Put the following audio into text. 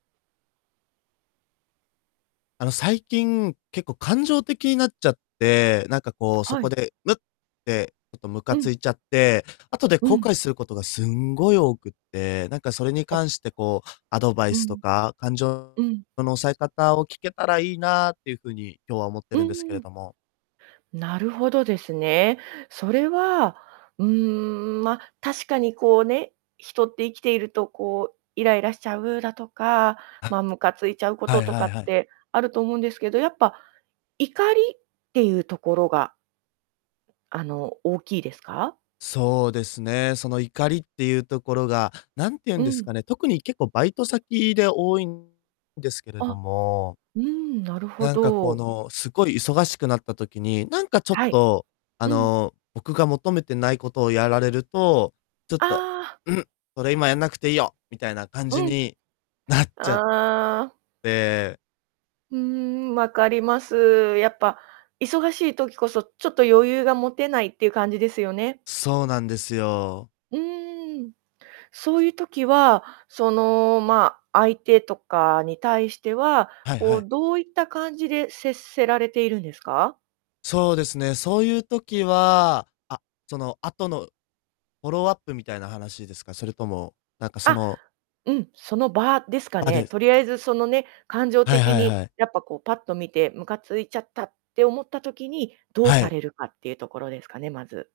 あの、最近、結構感情的になっちゃって、なんか、こう、そはこい。でムッて、ちょっとムカうつん。いちゃって、後でう後ん。悔することがすんごい多くって、なんか、それにあ。関して、こう、アドバイうスとん。か、感情うん。の抑え方を聞けたらいいなっていう風に今日は思ってうるんですけん、うーれん。ども。なるほどですね。それは、うーん、ま、確かにこうね、人って生きていると、こう、イライラしちゃうだとか、はま、ムカついちゃうこはといとはかっいはい。てあると思うんですけど、やっぱ、怒りっていうところがあの、大きいですか？そうですね。その怒りっていうところが、なんて言うんうですん。かね、特に結構バイト先で多いんですけれどあ、も。うーん、なるほなんか、こど。の、すごい忙しくなった時に、なんか、ちょっはい。と、あうん。の、僕が求めてないことをやられると、ちょっとああ。「ん、それ今やんなくていいよ」みたいな感じうになっちゃん。ああ。て。うーん、まかります。やっぱ忙しい時こそ、ちょっと余裕が持てないっていう感じですよね？そうなんですよ。うーん。そういう時は、その、ま、相手とかに対しては、はいこはい。う、どういった感じで接せられているんですか？そうですね。そういう時はあ、その後のフォローアップみたいな話ですか？それとも、なんか、そあ、のうん、その場ですかあ、ね。です。とりあえず、そのね、感情はい的はいにはい。やっぱ、こう、パッと見て、ムカついちゃったって思った時に、どうはさい。れるかっていうところですかね、まず。